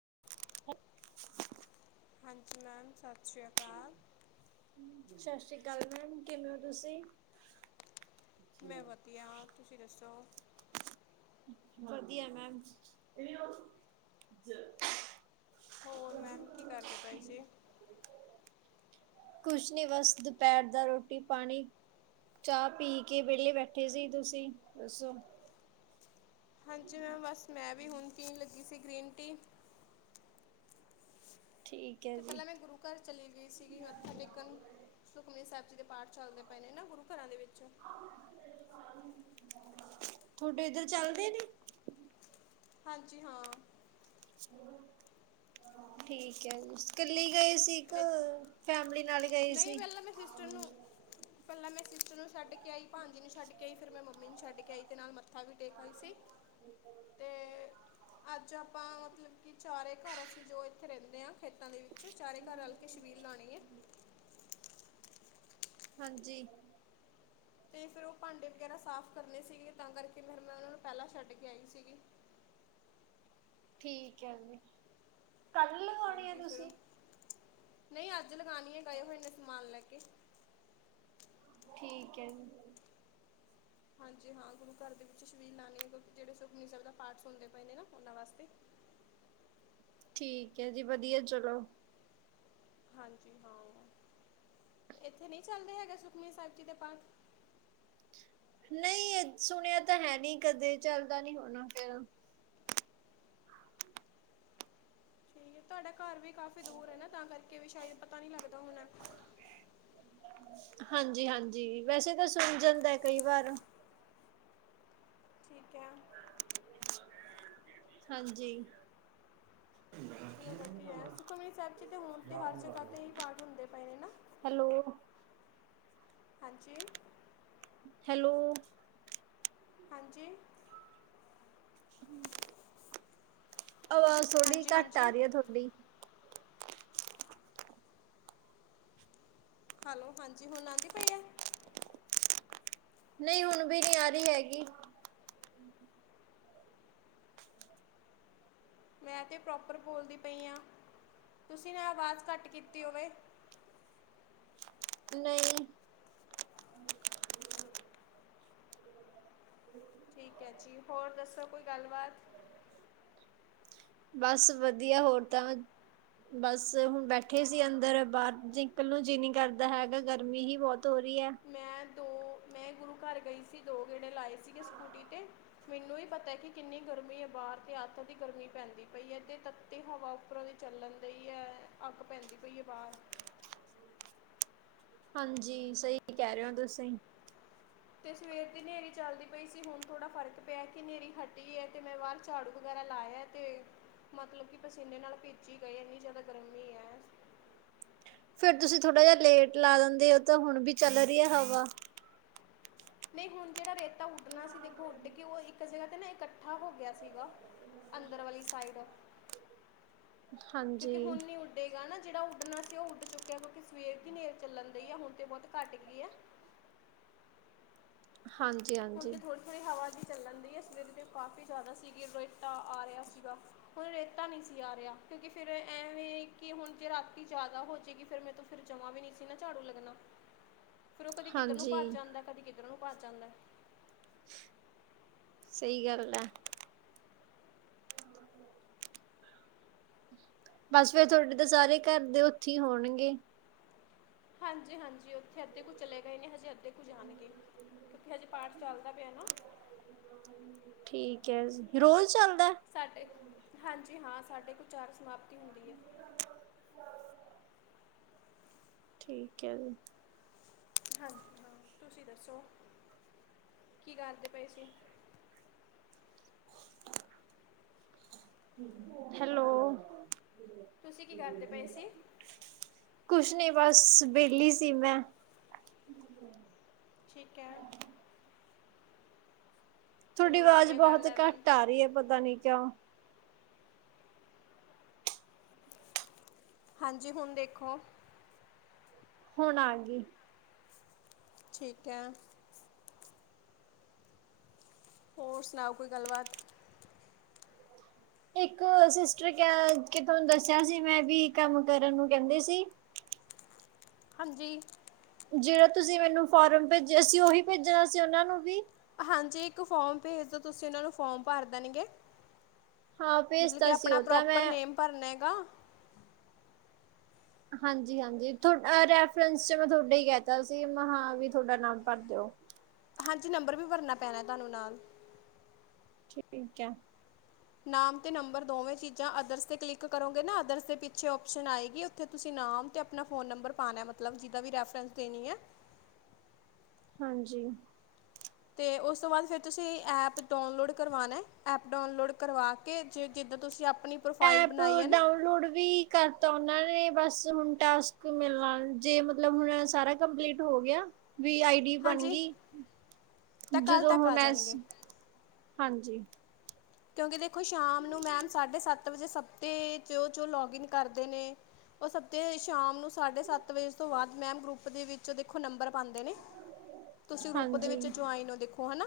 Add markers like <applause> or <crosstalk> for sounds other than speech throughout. <unintelligible> ਹਾਂਜੀ ਮੈਮ, ਸਤਿ ਸ਼੍ਰੀ ਅਕਾਲ। ਸ਼ਸ਼ ਸ਼੍ਰੀ ਕਾਲ ਮੈਮ। ਕਿਵੇਂ ਔ ਤੁਸੀਂ? ਮੈਂ ਵਧੀਆ। ਤੁਸੀ ਦੱਸੋ? ਵਧੀਆ ਮੈਮ। ਹੋਰ ਮੈਮ, ਕੀ ਕਰਦੇ ਪਏ ਸੀੇ? ਕੁਛ ਨੀ ਬਸ, ਦੁਪੈਰ ਦਾ ਰੋਟੀ-ਪਾਣੀ, ਚਾਅ ਪੀ ਕੇ, ਵੇਲੇ ਬੈਠੇ ਸੀ। ਤੁਸੀਂ, ਦੱਸੋ? ਹਾਂਜੀ, ਮੈਂ ਬਸ ਮੈਂ ਵੀ ਹੁਣ ਪੀਨ ਲ ਗੀ ਸੀ, ਗ੍ਰੀਨ ਟੀ। ਠੀਕ ਹੈ ਤੇ ਜੀ ਪੈਲਾਂ ਮੈਂ ਗੁਰੂ ਘਰ ਚਲੀ ਗਈ ਸੀਗੀ ਮੱਥਾ ਟੇਕਣ, ਸੁਖਮਨੀ ਸਾਹਿਬ ਜੀ ਦੇ ਪਾਠ ਚੱਲਦੇ ਪਏ ਨੇ ਨਾ, ਗੁਰੂ ਘਰਾਂ ਦੇ ਵਿੱਚ ਤੁਆਡੇ ਇੱਧਰ ਚੱਲਦੇ ਨੇ? ਹਾਂਜੀ ਹਾਂ। ਠੀਕ ਐ, ਓਸ ਕੱਲੀ ਗਏ ਸੀ ਇੱਕ, ਇੱਥੇ ਫੈਮਲੀ ਨਾਲ ਗਏ ਨਹੀਂ ਸੀ। ਪਹਿਲਾਂ ਮੈਂ ਸਿਸਟਰ ਨੂੰ ਪਹਿਲਾਂ ਮੈਂ ਸਿਸਟਰ ਨੂੰ ਛੱਡ ਕੇ ਆਈ ਭਾਂਜੀ ਨੂੰ ਛੱਡ ਕੇ ਆਈ, ਫਿਰ ਮੈਂ ਮੰਮੀ ਨੂੰ ਛੱਡ ਕੇ ਆਈ ਤੇ ਨਾਲ ਮੱਥਾ ਵੀ ਟੇਕ ਆਈ ਸੀ ਤੇ ਅੱਜ ਆ ਪਾਂ ਮਤਲਬ ਕਿ ਚਾਰੇ ਘਰ ਅਸੀ ਜੋ ਇੱਥੇ ਰਹਿੰਦੇ ਆਂ, ਖੇਤਾਂ ਦੇ ਵਿੱਚ ਚਾਰੇ ਤਾ ਰਲ ਕੇ ਸ਼ਬੀਲ ਲਾਣੀ ਏ। ਹਾਂਜੀ। ਤੇ ਫੇਿਰ ਉਹ ਭਾਂਡੇ ਵਗੈਰਾ ਸਾਫ਼ ਕਰਨੇ ਸੀਗੇ ਤਾਂ ਕਰਕੇ ਫਿਰ ਮੈਂ ਉਹਨਾਂ ਨੂੰ ਪਹਿਲਾਂ ਛੱਡ ਕੇ ਆਈ ਸੀਗੀ। ਠੀਕ ਐ ਵੀ। ਕਲ ਲਗਾਉਣੀ ਏ ਤੁਸੀ? ਨਈ ਅੱਜ ਲਗਾਣੀ ਏ, ਗਏ ਹੋਏ ਨੇ ਸਮਾਨ ਲੈ ਕੇ ਠੀਕ ਐ ਜੀ। ਹਾਂਜੀ ਹਾਂ, ਗੁਰੂ ਘਰ ਦੇ ਵਿੱਚ ਸ਼ਬੀਲ ਲਾਣੀ ਏ ਗੁਰ ਜੇੜੇ ਸੁਖਮਨੀ ਸੈਬ ਦਾ ਪਾਠ ਸੁਣਦੇ ਪਏ ਨੇ ਨਾ, ਉਹਨਾਂ ਵਾਸਤੇ। ਠੀਕ ਐ ਜੀ, ਵਧੀਐ ਚਲੋ। ਹਾਂਜੀ ਹਾਂ। ਇੱਥੇ ਨੀ ਚੱਲਦੇ ਹੈਗਾ ਸੁਖਮਨੀ ਸਾਹਿਬ ਜੀ ਦੇ ਪਾਠ? ਨਈ, ਐ ਸੁਣਿਆ ਤਾਂ ਹੈ ਨੀ ਕਦੇ, ਚੱਲਦਾ ਨੀ ਹੋਣਾ ਫਿਰ ਠੀਕ ਏ, ਤੁਆਡਾ ਘਰ ਵੀ ਕਾਫ਼ੀ ਦੂਰ ਐ ਨਾ ਤਾਂ ਕਰਕੇ ਵੀ ਸ਼ਾਇਦ ਪਤਾ ਨੀ ਲੱਗਦਾ ਹੋਨਾ। ਹਾਂਜੀ-ਹਾਂਜੀ ਵੈਸੇ ਤਾਂ ਸੁਣ ਜਾਂਦੈ ਕਈ ਵਾਰ। ਠੀਕ ਐ। ਹਾਂਜੀ। ਚਲੋ ਵਧੀਐ। ਸੁਖਮਨੀ ਸੈਬ ਜੀ ਦੇ ਹੁਣ ਤੇ ਹਰ ਜਗ੍ਹਾ ਤੇ ਹੀ ਪਾਠ ਹੁੰਦੇ ਪਏ ਨੇ ਨਾ? ਹੈਲੋ। ਹਾਂਜੀ। ਹੈਲੋ। ਹਾਂਜੀ। ਆਵਾਜ਼ ਥੋੜ੍ਹੀ ਹਾਂਜੀ ਘੱਟ ਆ ਹਾਂਜੀ ਰੀ ਐ ਤੁਆਡੀ। ਹੈਲੋ, ਹਾਂਜੀ ਹੁਣ ਆਂਦੀ ਪਈ ਐ। ਨਹੀਂ ਹੁਣ ਵੀ ਨਹੀਂ ਆ ਰਹੀ ਹੈਗੀ। ਮੈਂ ਤੇ ਪ੍ਰੋਪਰ ਬੋਲਦੀ ਪਈ ਹਾਂ, ਤੁਸੀਂ ਨਾ ਆਵਾਜ਼ ਘੱਟ ਕੀਤੀ ਹੋਵੇ। ਨਹੀਂ। ਠੀਕ ਹੈ ਜੀ, ਹੋਰ ਦੱਸੋ ਕੋਈ ਗੱਲ ਬਾਾਤ। ਬਸ ਵਧੀਆ ਹੋਰ ਤਾਂ, ਬਸ ਹੁਣ ਬੈਠੇ ਸੀ ਅੰਦਰ, ਬਾਹਰ ਨਿਕਲਣ ਨੂੰ ਜੀ ਨੀ ਕਰਦਾ ਹੈਗਾ, ਗਰਮੀ ਹੀ ਬਹੁਤ ਹੋ ਰਹੀ ਹੈ। ਮੈਂ ਦੋ ਮੈਂ ਗੁਰੂ ਘਰ ਗਈ ਸੀ, ਦੋ ਗੇੜੇ ਲਾਏ ਸੀਗੇ ਸਕੂਟਰੀ ਤੇ, ਮੈਨੂੰ ਹੀ ਪਤਾ ਕਿ ਕਿੰਨੀ ਗਰਮੀ ਹੈ ਬਾਹਰ, ਤੇ ਅਤ ਦੀ ਗਰਮੀ ਪੈਂਦੀ ਪਈ ਏ, ਤੇ ਤੱਤੀ ਹਵਾ ਉੱਪਰੋਂ ਦੇ ਚੱਲਣ ਡਹੀ ਏ, ਅੱਗ ਪੈਂਦੀ ਪਈ ਏ ਬਾਹਰ। ਹਾਂਜੀ, ਸਹੀ ਕਹਿ ਰਹੇ ਹੋ ਤੁਸੀਂ। ਤੇ ਸਵੇਰ ਦੀ ਹਨੇਰੀ ਚੱਲਦੀ ਪਈ ਸੀ, ਹੁਣ ਥੋੜ੍ਹਾ ਫ਼ਰਕ ਪਿਆ ਕਿ ਹਨੇਰੀ ਹਟੀ ਹੈ ਤੇ ਮੈਂ ਬਾਹਰ ਝਾੜੂ ਵਗੈਰਾ ਲਾਇਆ, ਤੇ ਮਤਲਬ ਕਿ ਪਸੀਨੇ ਨਾਲ ਭਿੱਜ ਗਏ ਇੰਨੀ ਜ਼ਿਆਦਾ ਗਰਮੀ ਏ। ਫਿਰ ਤੁਸੀਂ ਥੋੜਾ ਜਿਹਾ ਲੇਟ ਲਾ ਦਿੰਦੇ, ਤਾਂ ਹੁਣ ਵੀ ਚੱਲ ਰਹੀ ਏ ਹਵਾ। ਨਹੀਂ ਹੁਣ ਜਿਹੜਾ ਰੇਤਾ ਉੱਡਣਾ ਸੀ ਦੇਖੋ, ਉੱਡ ਕੇ ਉਹ ਇੱਕ ਜਗ੍ਹਾ ਤੇ ਨਾ ਇਕੱਠਾ ਹੋ ਗਿਆ ਸੀਗਾ, ਅੰਦਰ ਵਾਲੀ ਸਾਈਡ। ਕਿਉਂਕਿ ਹਾਂਜੀ, ਹੁਣ ਨੀ ਉੱਡੇਗਾ ਨਾ। ਜਿਹੜਾ ਉੱਡਣਾ ਸੀ, ਉਹ ਉੱਡ ਚੁੱਕਿਆ ਕਿਉਂਕਿ ਸਵੇਰ ਕੀ ਨੇਰ ਚੱਲਣ ਡਈ ਆ ਹੁਣ ਤੇ ਬਹੁਤ ਘੱਟ ਗਈ ਆ। ਹਾਂਜੀ, ਹੁਣ ਹਾਂਜੀ, ਥੋੜੀ ਥੋੜ੍ਹੀ ਹਵਾ ਦੀ ਚੱਲਣ ਡਹੀ ਆ, ਸਵੇਰੇ ਤੇ ਕਾਫੀ ਜ਼ਿਆਦਾ ਸੀਗੀ ਰੋਤਾ ਆ ਰਿਹਾ ਸੀਗਾ, ਹੁਣ ਰੇਤਾ ਨਹੀਂ ਸੀ ਆ ਰਿਹਾ ਕਿਉਂਕਿ ਫਿਰ ਐਵੇਂ ਕਿ ਹੁਣ ਜੇ ਰਾਤੀ ਜ਼ਿਆਦਾ ਹੋ ਜਾਏਗੀ, ਫਿਰ ਮੈਰੇ ਤੋ ਫਿਰ ਜਮਾਂ ਵੀ ਨਹੀਂ ਸੀ ਨਾ ਝਾੜੂ ਲੱਗਣਾ। ਫੇਰ ਉਹ ਕਦੀ ਕਿੱਧਰ ਨੂੰ ਭੱਜ ਹਾਂਜੀ। ਜਾਂਦਾ, ਕਦੀ ਕਿੱਧਰ ਕਿੱਧਰੋਂ ਨੂੰ ਭੱਜ ਜਾਂਦਾ। ਸਹੀ ਗੱਲ ਆ। ਬਸ ਫੇਰ ਤੁਹਾਡੇ ਤਾਂ ਸਾਰੇ ਘਰ ਦੇ ਉੱਥੇ ਹੀ ਹੋਣਗੇ। ਹਾਂਜੀ ਹਾਂਜੀ, ਉੱਥੇ ਅੱਧੇ ਕੁ ਚਲੇ ਗਏ ਨੇ, ਹਜੇ ਅੱਧੇ ਕੁ ਜਾਣਗੇ। ਕਿਉਕਿ ਹਜੇ ਪਾਠ ਚੱਲਦਾ ਪਿਆ ਨਾ। ਠੀਕ ਰੋਜ਼ ਚੱਲ ਤਿੰਨ ਚਾਰ ਸਮਾਪਤੀ ਹੁੰਦੀ ਹੈ। <unintelligible> ਠੀਕ ਹੈ ਜੀ। ਹਾਂਜੀ ਹਾਂ ਤੁਸੀਂ ਦੱਸੋ ਕੀ ਕਰਦੇ ਪਏ ਸੀ ਹੈਲੋ। ਤੁਸੀਂ ਕੀ ਕਰਦੇ ਪਏ ਸੀ। ਕੁਛ ਨੀ ਬਸ ਵਿਹਲੀ ਸੀ ਮੈਂ। ਠੀਕ ਹੈ। ਤੁਹਾਡੀ ਚਲੋ ਆਵਾਜ਼ ਵਧੀਆ ਬਹੁਤ ਗੱਲ ਹੈ ਮੈਮ ਘੱਟ ਆ ਰਹੀ ਹੈ, ਪਤਾ ਨੀ ਕਿਉਂ। ਹਾਂਜੀ, ਹੁਣ ਦੇਖੋ। ਹੁਣ ਆ ਗਈ। ਠੀਕ ਹੈ। ਹੋਰ ਸੁਣਾਉ, ਕੋਈ ਗੱਲਬਾਤ। ਇੱਕ ਸਿਸਟਰ ਕ ਕੇ ਤੁਹਾਨੂੰ ਦੱਸਿਆ ਸੀ ਮੈਂ ਵੀ ਕੰਮ ਕਰਨ ਨੂੰ ਕਹਿੰਦੇ ਸੀ। ਹਾਂਜੀ। ਜਿਹੜਾ ਤੁਸੀਂ ਮੈਨੂੰ ਫੋਰਮ ਭੇਜਿਆ ਸੀ, ਉਹੀ ਭੇਜਣਾ ਸੀ ਉਹਨਾਂ ਨੂੰ ਵੀ। ਹਾਂਜੀ, ਇੱਕ ਫੋਮ ਭੇਜ ਦੋ ਤੁਸੀਂ ਇਹਨਾਂ ਨੂੰ ਫੋਮ ਭਰ ਦੇਣਗੇ। ਹਾਂ ਮਤਲਬ ਕੀ ਭੇਜਤਾ ਸੀ ਆਪਣਾ ਉਹ ਤਾਂ ਪ੍ਰੋਪਰ ਮੈਂ ਨੇਮ ਭਰਨਾ ਹੈਗਾ। ਹਾਂਜੀ ਹਾਂਜੀ, ਰੈਫਰੈਂਸ ਚ ਮੈਂ ਤੁਹਾਡੇ ਹੀ ਕਹਿਤਾ ਸੀ ਮੈਂ, ਹਾਂ ਵੀ ਤੁਹਾਡਾ ਨਾਮ ਭਰ ਦਿਉ। ਹਾਂਜੀ, ਨੰਬਰ ਵੀ ਭਰਨਾ ਪੈਣਾ ਤੁਹਾਨੂੰ ਨਾਲ। ਠੀਕ ਹੈ। ਨਾਮ ਤੇ ਨੰਬਰ ਦੋਵੇ ਚੀਜ਼ਾਂ ਅਦਰਸ ਤੇ ਕਲਿਕ ਕਰੋਗੇ ਨਾ ਅਦਰਸ ਦੇ ਪਿੱਛੇ ਓਪਸ਼ਨ ਆਏਗੀ, ਉਥੇ ਤੁਸੀਂ ਨਾਮ ਤੇ ਆਪਣਾ ਫੋਨ ਨੰਬਰ ਪਾਣਾ ਮਤਲਬ ਜੇਦਾ ਵੀ ਰੈਫਰੈਂਸ ਦੇਣੀ ਏ। ਹਾਂਜੀ। ਤੇ ਉਸ ਤੋਂ ਬਾਅਦ ਫਿਰ ਤੁਸੀਂ ਐਪ ਡਾਊਨਲੋਡ ਕਰਵਾਣਾ ਐਪ ਡਾਊਨਲੋਡ ਕਰਵਾ ਕੇ ਜੇ ਜਿੱਦਾਂ ਤੁਸੀਂ ਆਪਣੀ ਪ੍ਰੋਫਾਈਲ ਐਪ ਬਣਾਈ ਹੈ ਨਾ ਡਾਊਨਲੋਡ ਵੀ ਕਰਤਾ ਉਹਨਾਂ ਨੇ ਬਸ ਬਸ ਹੁਣ ਟਾਸਕ ਮਿਲਵਾਣ ਜੇ ਮਤਲਬ ਹੁਣ ਸਾਰਾ ਕੰਪਲੀਟ ਹੋ ਗਿਆ। ਵੀ ਆਈ ਡੀ ਬਣ ਹਾਂਜੀ ਗਈ ਤਾਂ ਕੱਲ੍ਹ ਜਦੋਂ ਤੱਕ ਆ ਹੁਣ ਏਸ ਜਾਣਗੇ ਹਾਂਜੀ। ਕਿਉਂਕਿ ਦੇਖੋ ਸ਼ਾਮ ਨੂੰ ਮੈਮ ਸਾਡੇ ਸੱਤ ਵਜੇ ਸਬਤੇ ਜੋ ਜੋ ਲੌਗਇਨ ਕਰਦੇ ਨੇ ਉਹ ਸਬਤੇ ਸ਼ਾਮ ਨੂੰ ਸਾਡੇ ਸੱਤ ਵਜੇ ਤੋਂ ਬਾਅਦ ਮੈਮ ਗਰੁੱਪ ਦੇ ਵਿੱਚ ਦੇਖੋ ਨੰਬਰ ਪਾਂਦੇ ਨੇ। ਤੁਸੀਂ ਗਰੁੱਪ ਦੇ ਹਾਂਜੀ ਵਿੱਚ ਜਵਾਉਣ ਹੋ ਦੇਖੋ ਹੈਨਾ।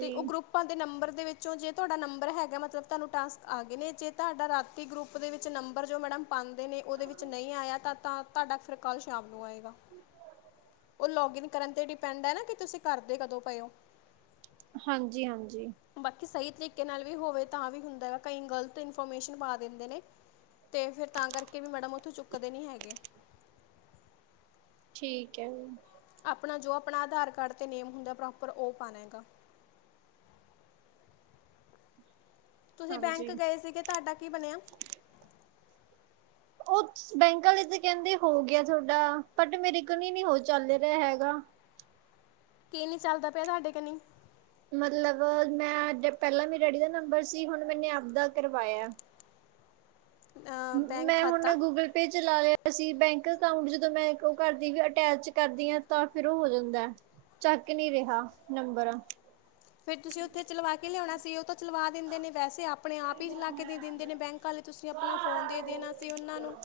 ਤੇ ਉਹ ਗਰੁੱਪਾਂ ਦੇ ਨੰਬਰ ਚੋਂ ਜੇ ਤੁਹਾਡਾ ਨੰਬਰ ਹੈਗਾ ਮਤਲਬ ਤੁਹਾਨੂੰ ਟਾਸਕ ਆ ਗਏ ਨੇ ਜੇ ਤੁਹਾਡਾ ਰਾਤੀ ਗਰੁੱਪ ਦੇ ਵਿੱਚ ਨੰਬਰ ਜੋ ਮੈਡਮ ਪਾਂਦੇ ਨੇ ਉਹਦੇ ਵਿੱਚ ਨਹੀਂ ਆਇਆ ਤਾਂ ਤਾਂ ਤੁਹਾਡਾ ਫਿਰ ਕਲ ਸ਼ਾਮ ਨੂੰ ਆਏਗਾ ਉਹ ਲੌਗਇਨ ਕਰਨ ਤੇ ਡਿਪੈਂਡ ਹੈ ਨਾ ਕਿ ਤੁਸੀਂ ਕਰਦੇ ਕਦੋਂ ਪਏ ਓ? ਹਾਂਜੀ ਹਾਂਜੀ। ਸਹੀ ਤਰੀਕੇ ਨਾਲ ਵੀ ਹੋਵੇ ਤਾਂ ਵੀ ਹੁੰਦਾ ਹੈ ਕਈ ਗਲਤ ਇਨਫੋਰਮੇਸ਼ਨ ਪਾ ਦਿੰਦੇ ਨੇ ਤੇ ਫਿਰ ਤਾਂ ਕਰਕੇ ਵੀ ਮੈਡਮ ਓਥੋਂ ਚੁੱਕਦੇ ਨੀ ਹੈਗੇ। ਠੀਕ ਹੈ। ਆਪਣਾ ਜੋ ਆਪਣਾ ਆਧਾਰ ਕਾਰਡ ਤੇ ਨੇਮ ਹੁੰਦਾ ਪ੍ਰੋਪਰ ਉਹ ਪਾਣਾ ਐਗਾ। ਤੁਸੀਂ ਬੈਂਕ ਹਾਂਜੀ ਗਏ ਸੀਗੇ ਤੁਹਾਡਾ ਕੀ ਬਣਿਆ? ਉਹ ਬੈਂਕ ਆਲੇ ਤੇ ਕਹਿੰਦੇ ਹੋ ਗਿਆ ਤੁਹਾਡਾ ਬਟ ਮੇਰੇ ਕੰਨੀ ਨੀ ਹੋ ਚੱਲ ਰਿਹਾ ਹੈਗਾ। ਕੀ ਨਹੀਂ ਚੱਲਦਾ ਪਿਆ ਤੁਹਾਡੇ ਕਿਨੀ? ਮਤਲਬ ਮੈਂ ਪਹਿਲਾਂ ਮੇਰੀ ਡੈਡੀ ਦਾ ਨੰਬਰ ਸੀ ਹੁਣ ਮੈਨੇ ਆਪਦਾ ਕਰਵਾਇਆ। ਬੈਂਕ ਮੈਂ ਹੁਣ ਖਾਤਾ ਗੂਗਲ ਪੇ ਚਲਾ ਲਿਆ ਸੀ ਅਸੀ ਬੈਂਕ ਅਕਾਊਂਟ ਜਦੋਂ ਮੈਂ ਉਹ ਕਰਦੀ ਅਟੈਚ ਕਰਦੀ ਆ ਤਾਂ ਫਿਰ ਹੋ ਜਾਂਦਾ ਚੱਕ ਨੀ ਰਿਹਾ ਨੰਬਰ। ਫੇਰ ਤੁਸੀਂ ਉੱਥੇ ਚਲਵਾ ਕੇ ਲਿਆਉਣਾ ਸੀ। ਤੇ ਉਹ ਤਾਂ ਚਲਵਾ ਦਿੰਦੇ ਨੇ ਵੈਸੇ ਆਪ ਆਪਣੇ ਆਪ ਹੀ ਚਲਾ ਕੇ ਦੇ ਦਿੰਦੇ ਨੇ ਬੈਂਕ ਆਲੇ ਤੁਸੀਂ ਆਪਣਾ ਫੋਨ ਦੇ ਦੇਣਾ ਸੀ ਉਹਨਾਂ ਨੂੰ।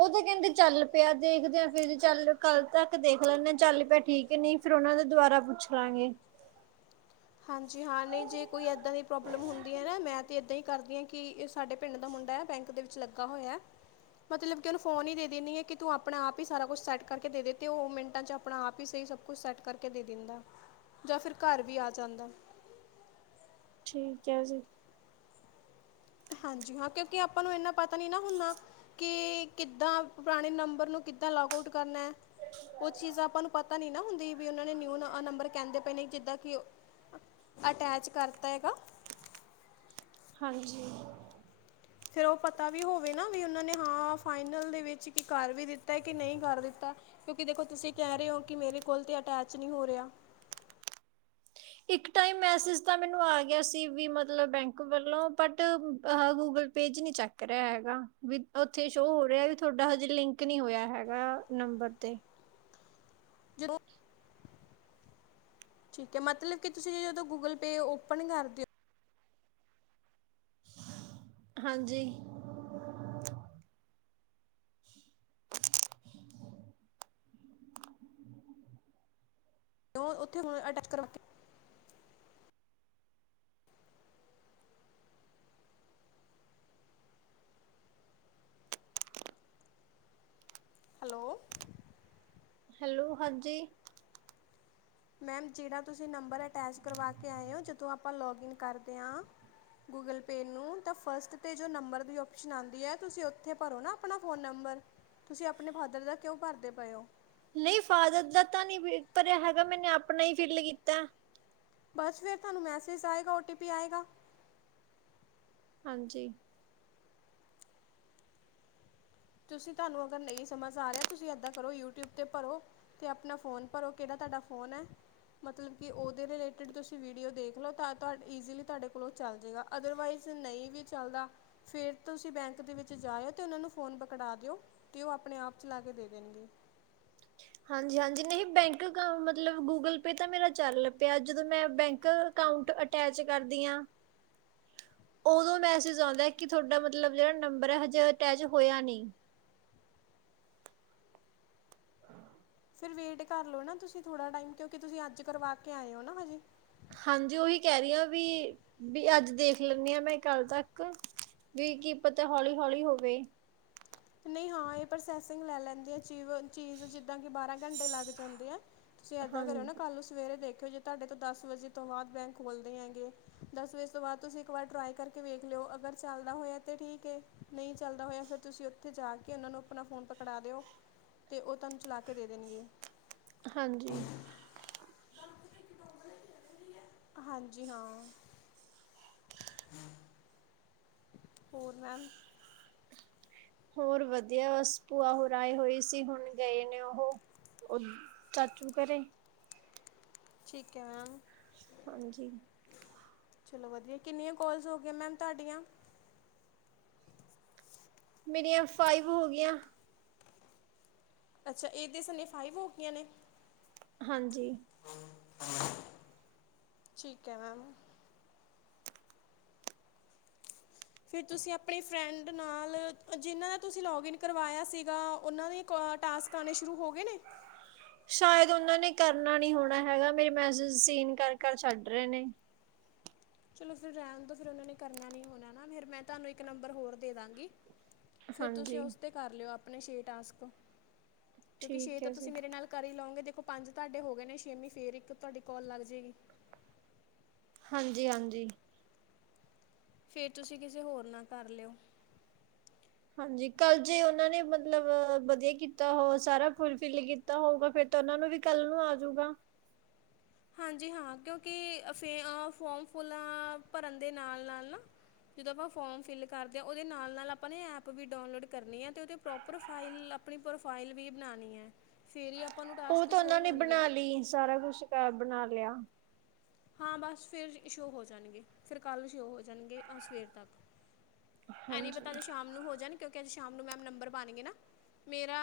ਉਹ ਤੇ ਕਹਿੰਦੇ ਚੱਲ ਪਿਆ ਦੇਖਦੇ ਆ ਫੇਰ ਚੱਲ ਕੱਲ ਤੱਕ ਦੇਖ ਲੈਂਨੇ ਚੱਲ ਪਿਆ ਠੀਕ ਹੈ ਨਹੀਂ ਫੇਰ ਉਹਨਾਂ ਦੇ ਦੁਬਾਰਾ ਪੁੱਛ ਲਾਂਗੇ। ਹਾਂਜੀ ਹਾਂ ਨਹੀਂ ਜੇ ਕੋਈ ਇੱਦਾਂ ਦੀ ਪ੍ਰੋਬਲਮ ਹੁੰਦੀ ਹੈ ਨਾ ਮੈਂ ਤਾਂ ਇੱਦਾਂ ਹੀ ਕਰਦੀ ਹਾਂ ਕਿ ਇਹ ਸਾਡੇ ਪਿੰਡ ਦਾ ਮੁੰਡਾ ਹੈ ਬੈਂਕ ਦੇ ਵਿੱਚ ਲੱਗਾ ਹੋਇਆ ਮਤਲਬ ਕਿ ਉਹਨੂੰ ਫੋਨ ਹੀ ਦੇ ਦਿੰਨੀ ਆ ਕਿ ਤੂੰ ਆਪਣਾ ਆਪ ਹੀ ਸਾਰਾ ਕੁਛ ਸੈਟ ਕਰਕੇ ਦੇ ਦੇ ਤੇ ਉਹ ਮਿੰਟਾਂ ਚ ਆਪਣਾ ਆਪ ਹੀ ਸਹੀ ਸਭ ਕੁਛ ਸੈਟ ਕਰਕੇ ਦੇ ਦਿੰਦਾ ਜਾਂ ਫਿਰ ਘਰ ਵੀ ਆ ਜਾਂਦਾ। ਠੀਕ ਹੈ ਜੀ। ਹਾਂਜੀ ਹਾਂ ਕਿਉਂਕਿ ਆਪਾਂ ਨੂੰ ਇੰਨਾ ਪਤਾ ਨੀ ਨਾ ਹੁੰਨਾ ਕਿ ਕਿਦਾਂ ਪੁਰਾਣੇ ਨੰਬਰ ਨੂੰ ਕਿਦਾਂ ਲੌਗ ਆਊਟ ਕਰਨਾ। ਉਹ ਚੀਜ਼ ਆਪਾਂ ਨੂੰ ਪਤਾ ਨੀ ਨਾ ਹੁੰਦੀ। ਵੀ ਉਹਨਾਂ ਨੇ ਨਿਊ ਨੰਬਰ ਕਹਿੰਦੇ ਪਏ ਨੇ ਜਿੱਦਾਂ ਕਿ ਉਹ ਅਟੈਚ ਕਰਤਾ ਹੈਗਾ। ਹਾਂਜੀ। ਫਿਰ ਉਹ ਪਤਾ ਵੀ ਹੋਵੇ ਨਾ ਵੀ ਉਹਨਾਂ ਨੇ ਹਾਂ ਫਾਈਨਲ ਦੇ ਵਿੱਚ ਕੀ ਕਰ ਵੀ ਦਿੱਤਾ ਕਿ ਨਹੀਂ ਕਰ ਦਿੱਤਾ ਕਿਉਂਕਿ ਦੇਖੋ ਤੁਸੀਂ ਕਹਿ ਰਹੇ ਹੋ ਕਿ ਮੇਰੇ ਕੋਲ ਤੇ ਅਟੈਚ ਨਹੀਂ ਹੋ ਰਿਹਾ। ਇੱਕ ਟਾਈਮ ਮੈਸੇਜ ਤਾ ਮੈਨੂੰ ਆ ਗਿਆ ਸੀ ਵੀ ਮਤਲਬ ਬੈਂਕ ਵਲੋਂ ਬਟ ਗੂਗਲ ਪੇ ਚ ਨੀ ਚੱਕ ਰਿਹਾ ਹੈਗਾ ਓਥੇ ਸ਼ੋ ਹੋ ਰਿਹਾ ਤੁਹਾਡਾ ਹਜੇ ਲਿੰਕ ਨੀ ਹੋਇਆ ਹੈਗਾ ਨੰਬਰ ਤੇ। ਜਦੋਂ ਠੀਕ ਹੈ ਮਤਲਬ ਕਿ ਤੁਸੀਂ ਜਦੋਂ ਗੂਗਲ ਪੇ ਓਪਨ ਕਰਦੇਓ। ਹਾਂਜੀ। ਕਰਦੇ ਹੋ ਉੱਥੇ ਹੁਣ ਅਟੈਚ ਕਰਵਾ ਕੇ। ਹੈਲੋ ਹੈਲੋ ਹਾਂਜੀ ਮੈਮ ਜਿਹੜਾ ਤੁਸੀਂ ਨੰਬਰ ਅਟੈਚ ਕਰਵਾ ਕੇ ਆਏ ਓਂ ਜਦੋਂ ਆਪਾਂ ਲਾਗਿਨ ਕਰਦੇ ਹਾਂ ਗੂਗਲ ਪੇ ਨੂੰ ਤਾਂ ਫਸਟ ਤੇ ਜੋ ਨੰਬਰ ਦੀ ਔਪਸ਼ਨ ਆਂਦੀ ਆ ਤੁਸੀਂ ਓਥੇ ਭਰੋ ਨਾ ਆਪਣਾ ਫੋਨ ਨੰਬਰ ਤੁਸੀਂ ਆਪਣੇ ਫਾਦਰ ਦਾ ਕਿਉਂ ਭਰਦੇ ਪਏ ਓਂ ਨਹੀਂ ਫਾਦਰ ਦਾ ਤਾਂ ਨੀ ਬਿ ਭਰਿਆ ਹੈਗਾ ਮੈਨੇ ਆਪਣਾ ਹੀ ਫਿਲ ਕੀਤੈ ਬਸ ਫਿਰ ਤੁਹਾਨੂੰ ਮੈਸੇਜ ਆਏਗਾ ਓਟੀ ਪੀ ਆਏਗਾ ਹਾਂਜੀ ਤੁਸੀਂ ਤੁਹਾਨੂੰ ਅਗਰ ਨਹੀਂ ਸਮਝ ਆ ਰਿਹਾ ਤੁਸੀਂ ਏਦਾਂ ਕਰੋ ਯੂਟਿਊਬ ਤੇ ਭਰੋ ਤੇ ਆਪਣਾ ਫੋਨ ਭਰੋ ਕਿੜਾ ਤੁਹਾਡਾ ਫੋਨ ਹੈ ਮਤਲਬ ਕਿ ਉਹਦੇ ਰਿਲੇਟਿਡ ਤੁਸੀਂ ਵੀਡੀਓ ਦੇਖ ਲਓ ਤਾਂ ਤੁਹਾ ਇਜ਼ੀਲੀ ਤੁਹਾਡੇ ਕੋਲੋਂ ਚੱਲ ਜੇਗਾ ਅਦਰਵਾਈਜ਼ ਨਹੀਂ ਵੀ ਚੱਲਦਾ ਫਿਰ ਤੁਸੀਂ ਬੈਂਕ ਦੇ ਵਿੱਚ ਜਾਇਓ ਤੇ ਉਹਨਾਂ ਨੂੰ ਫੋਨ ਕਟਾ ਦਿਓ ਅਤੇ ਉਹ ਆਪਣੇ ਆਪ ਚਲਾ ਕੇ ਦੇ ਦੇਣਗੇ ਹਾਂਜੀ ਹਾਂਜੀ ਨਹੀਂ ਬੈਂਕ ਅਕਾਊ ਮਤਲਬ ਗੂਗਲ ਪੇ ਤ ਮੇਰਾ ਚਲ ਪਿਆ ਜਦੋ ਮੈਂ ਬੈਂਕ ਅਕਾਊਂਂਟ ਅਟੈਚ ਕਰਦੀ ਆ ਓਦੋ ਮੈਸਜ ਆਂਦਾ ਕੀ ਤੁਹਾਡਾ ਮਤਲਬ ਜੇੜਾ ਨੰਬਰ ਐ ਹਜੇ ਅਟੀਚ ਹੋਯਾ ਨੀ ਫਿਰ ਵੇਟ ਕਰ ਲਓ ਨਾ ਤੁਸੀਂ ਥੋੜਾ ਟਾਈਮ ਕਿਉਂਕਿ ਤੁਸੀਂ ਅੱਜ ਕਰਵਾ ਕੇ ਆਏ ਹੋ ਨਾ ਹਜੇ ਹਾਂਜੀ ਉਹੀ ਕਹਿ ਰਹੀ ਹਾਂ ਵੀ ਵੀ ਅੱਜ ਦੇਖ ਲੈਂਦੀ ਹਾਂ ਮੈਂ ਕੱਲ ਤੱਕ ਵੀ ਕੀ ਪਤਾ ਹੌਲੀ ਹੌਲੀ ਹੋਵੇ ਨਹੀਂ ਹਾਂ ਇਹ ਪ੍ਰੋਸੈਸਿੰਗ ਲੈ ਲੈਂਦੀ ਆ ਚੀਵ ਚੀਜ਼ ਜਿੱਦਾਂ ਕਿ ਬਾਰਾਂ ਕੰਡੇ ਲੱਗ ਜਾਂਦੇ ਆ ਤੁਸੀਂ ਏਦਾਂ ਹਾਂ ਕਰੋ ਨਾ ਕੱਲ੍ਹ ਸਵੇਰੇ ਦੇਖ ਦੇਖਿਓ ਜੀ ਤੁਹਾਡੇ ਤੋਂ ਦਸ ਵਜੇ ਤੋਂ ਬਾਅਦ ਬੈਂਕ ਖੋਲਦੇ ਹੈਗੇ ਦਸ ਵਜੇ ਤੋਂ ਬਾਅਦ ਤੁਸੀਂ ਇੱਕ ਵਾਰ ਟਰਾਈ ਕਰਕੇ ਵੇਖ ਲਿਓ ਅਗਰ ਚੱਲਦਾ ਹੋਇਆ ਤਾਂ ਠੀਕ ਹੈਏ ਨਹੀਂ ਚੱਲਦਾ ਹੋਇਆ ਫਿਰ ਤੁਸੀਂ ਉੱਥੇ ਜਾ ਕੇ ਉਹਨਾਂ ਨੂੰ ਆਪਣਾ ਫੋਨ ਪਕੜਾ ਦਿਓ ਤੇ ਉਹ ਤੁਹਾਨੂੰ ਚਲਾ ਕੇ ਦੇ ਦੇਣਗੇ ਹਾਂਜੀ ਹਾਂਜੀ ਹਾਂ <unintelligible> ਹੋਰ ਮੈਮ ਹੋਰ ਵਧੀਆ ਬਸ ਭੂਆ ਹੋਰ ਆਏ ਹੋਏ ਸੀ ਹੁਣ ਗਏ ਨੇ ਉਹ ਉ ਚਾਚੂ ਘਰੇ ਠੀਕ ਹੈ ਮੈਮ ਹਾਂਜੀ ਚਲੋ ਵਧੀਆ ਕਿੰਨੀਆਂ ਕੌਲਜ਼ ਹੋ ਗੀਆਂ ਮੈਮ ਤੁਹਾਡੀਆਂ ਮੇਰੀਆਂ ਫਾਈਵ ਹੋ ਗੀਆਂ ਅੱਛਾ ਇਹਦੇ ਸਨੇ ਫਾਈਵ ਹੋ ਗੀਆਂ ਨੇ ਹਾਂਜੀ ਠੀਕ ਹੈ ਮੈਮ ਫਿਰ ਤੁਸੀਂ ਆਪਣੀ ਫਰੈਂਡ ਨਾਲ ਜਿਨਾਂ ਦਾ ਤੁਸੀਂ ਲੌਗਇਨ ਕਰਵਾਇਆ ਸੀਗਾ ਉਹਨਾਂ ਦੇ ਕਾ ਟਾਸਕ ਆਉਣੇ ਸ਼ੁਰੂ ਹੋ ਗਏ ਨੇ ਸ਼ਾਇਦ ਉਹਨਾਂ ਨੇ ਕਰਨਾ ਨੀ ਹੋਣਾ ਹੈਗਾ ਮੇਰੇ ਮੈਸੇਜ ਸੀਨ ਕਰ ਕਰ ਛੱਡ ਰਹੇ ਨੇ ਚਲੋ ਫਿਰ ਰਹਿਣ ਦੋ ਫਿਰ ਉਹਨਾ ਨੇ ਕਰਨਾ ਨੀ ਹੋਣਾ ਨਾ ਫਿਰ ਮੈਂ ਤੁਹਾਨੂੰ ਇੱਕ ਨੰਬਰ ਹੋਰ ਦੇ ਦਾਂਗੀ ਫੇਰ ਤੁਸੀਂ ਹਾਂਜੀ ਉਸ ਤੇ ਕਰ ਲਿਓ ਆਪ ਆਪਣੇ ਛੇ ਟਾਸਕ ਕਿਉਂਕਿ ਛੇ ਠੀਕ ਤਾਂ ਹੈ ਜੀ ਤੁਸੀਂ ਮੇਰੇ ਨਾਲ ਕਰ ਹੀ ਲਓਂਗੇ ਤ ਦੇਖੋ ਪੰਜ ਤੁਹਾਡੇ ਹੋ ਗਏ ਨੇ ਛੇਵੀਂ ਫੇਰ ਇੱਕ ਤੁਹਾਡੀ ਕੌਲ ਲੱਗ ਜੇਗੀ ਹਾਂਜੀ ਹਾਂਜੀ ਫੇਰ ਤੁਸੀਂ ਕਿਸੇ ਹੋਰ ਨਾਲ ਕਰ ਲਿਓ ਹਾਂਜੀ ਕੱਲ ਜੇ ਉਹਨਾਂ ਨੇ ਮਤਲਬ ਵਧੀਆ ਕੀਤਾ ਹੋ ਸਾਰਾ ਫੁਲ ਫਿਲ ਕੀਤਾ ਹੋਊਗਾ ਫਿਰ ਤਾਂ ਉਹਨਾਂ ਨੂੰ ਵੀ ਕੱਲ ਨੂੰ ਆਜੂਗਾ ਹਾਂਜੀ ਹਾਂ ਕਿਉਂਕਿ ਫੇ ਫੋਮ ਫੁਲ ਭਰਨ ਦੇ ਨਾਲ ਨਾਲ ਨਾ ਜਦੋਂ ਫੋਮ ਫਿਲ ਕਰਦੇ ਆ ਓਦੇ ਨਾਲ ਨਾਲ ਆਪਾ ਐਪ ਵੀ ਡਾਉਨਲੋਡ ਕਰਨੀ ਐ ਅਤੇ ਪ੍ਰੋਪਰ ਪ੍ਰੋਫਾਈਲ ਆਪਣੀ ਪ੍ਰੋਫ਼ਾਈਲ ਵੀ ਬਣਾਣੀ ਆ ਫੇਰ ਹੀ ਆਪਾ ਉਹ ਤਾਂ ਉਹਨਾਂ ਨੇ ਬਣਾ ਲਈ ਸਾਰਾ ਕੁਛ ਕਰ ਬਣਾ ਲਿਆ ਲਿਆ ਹਾਂ ਬਸ ਫਿਰ ਸ਼ੋਅ ਹੋ ਜਾਣਗੇ ਫਿਰ ਕੱਲ੍ਹ ਸ਼ੋਅ ਹੋ ਜਾਣਗੇ ਆ ਸਵੇਰ ਤੱਕ ਐ ਨੀ ਹਾਂਜੀ ਪਤਾ ਸ਼ਾਮ ਨੂੰ ਹੋ ਜਾਣ ਕਿਉਂਕ ਸ਼ਾਮ ਨੂੰ ਮੈ ਨੰਬਰ ਪਾਣਗੇ ਨਾ ਮੇਰਾ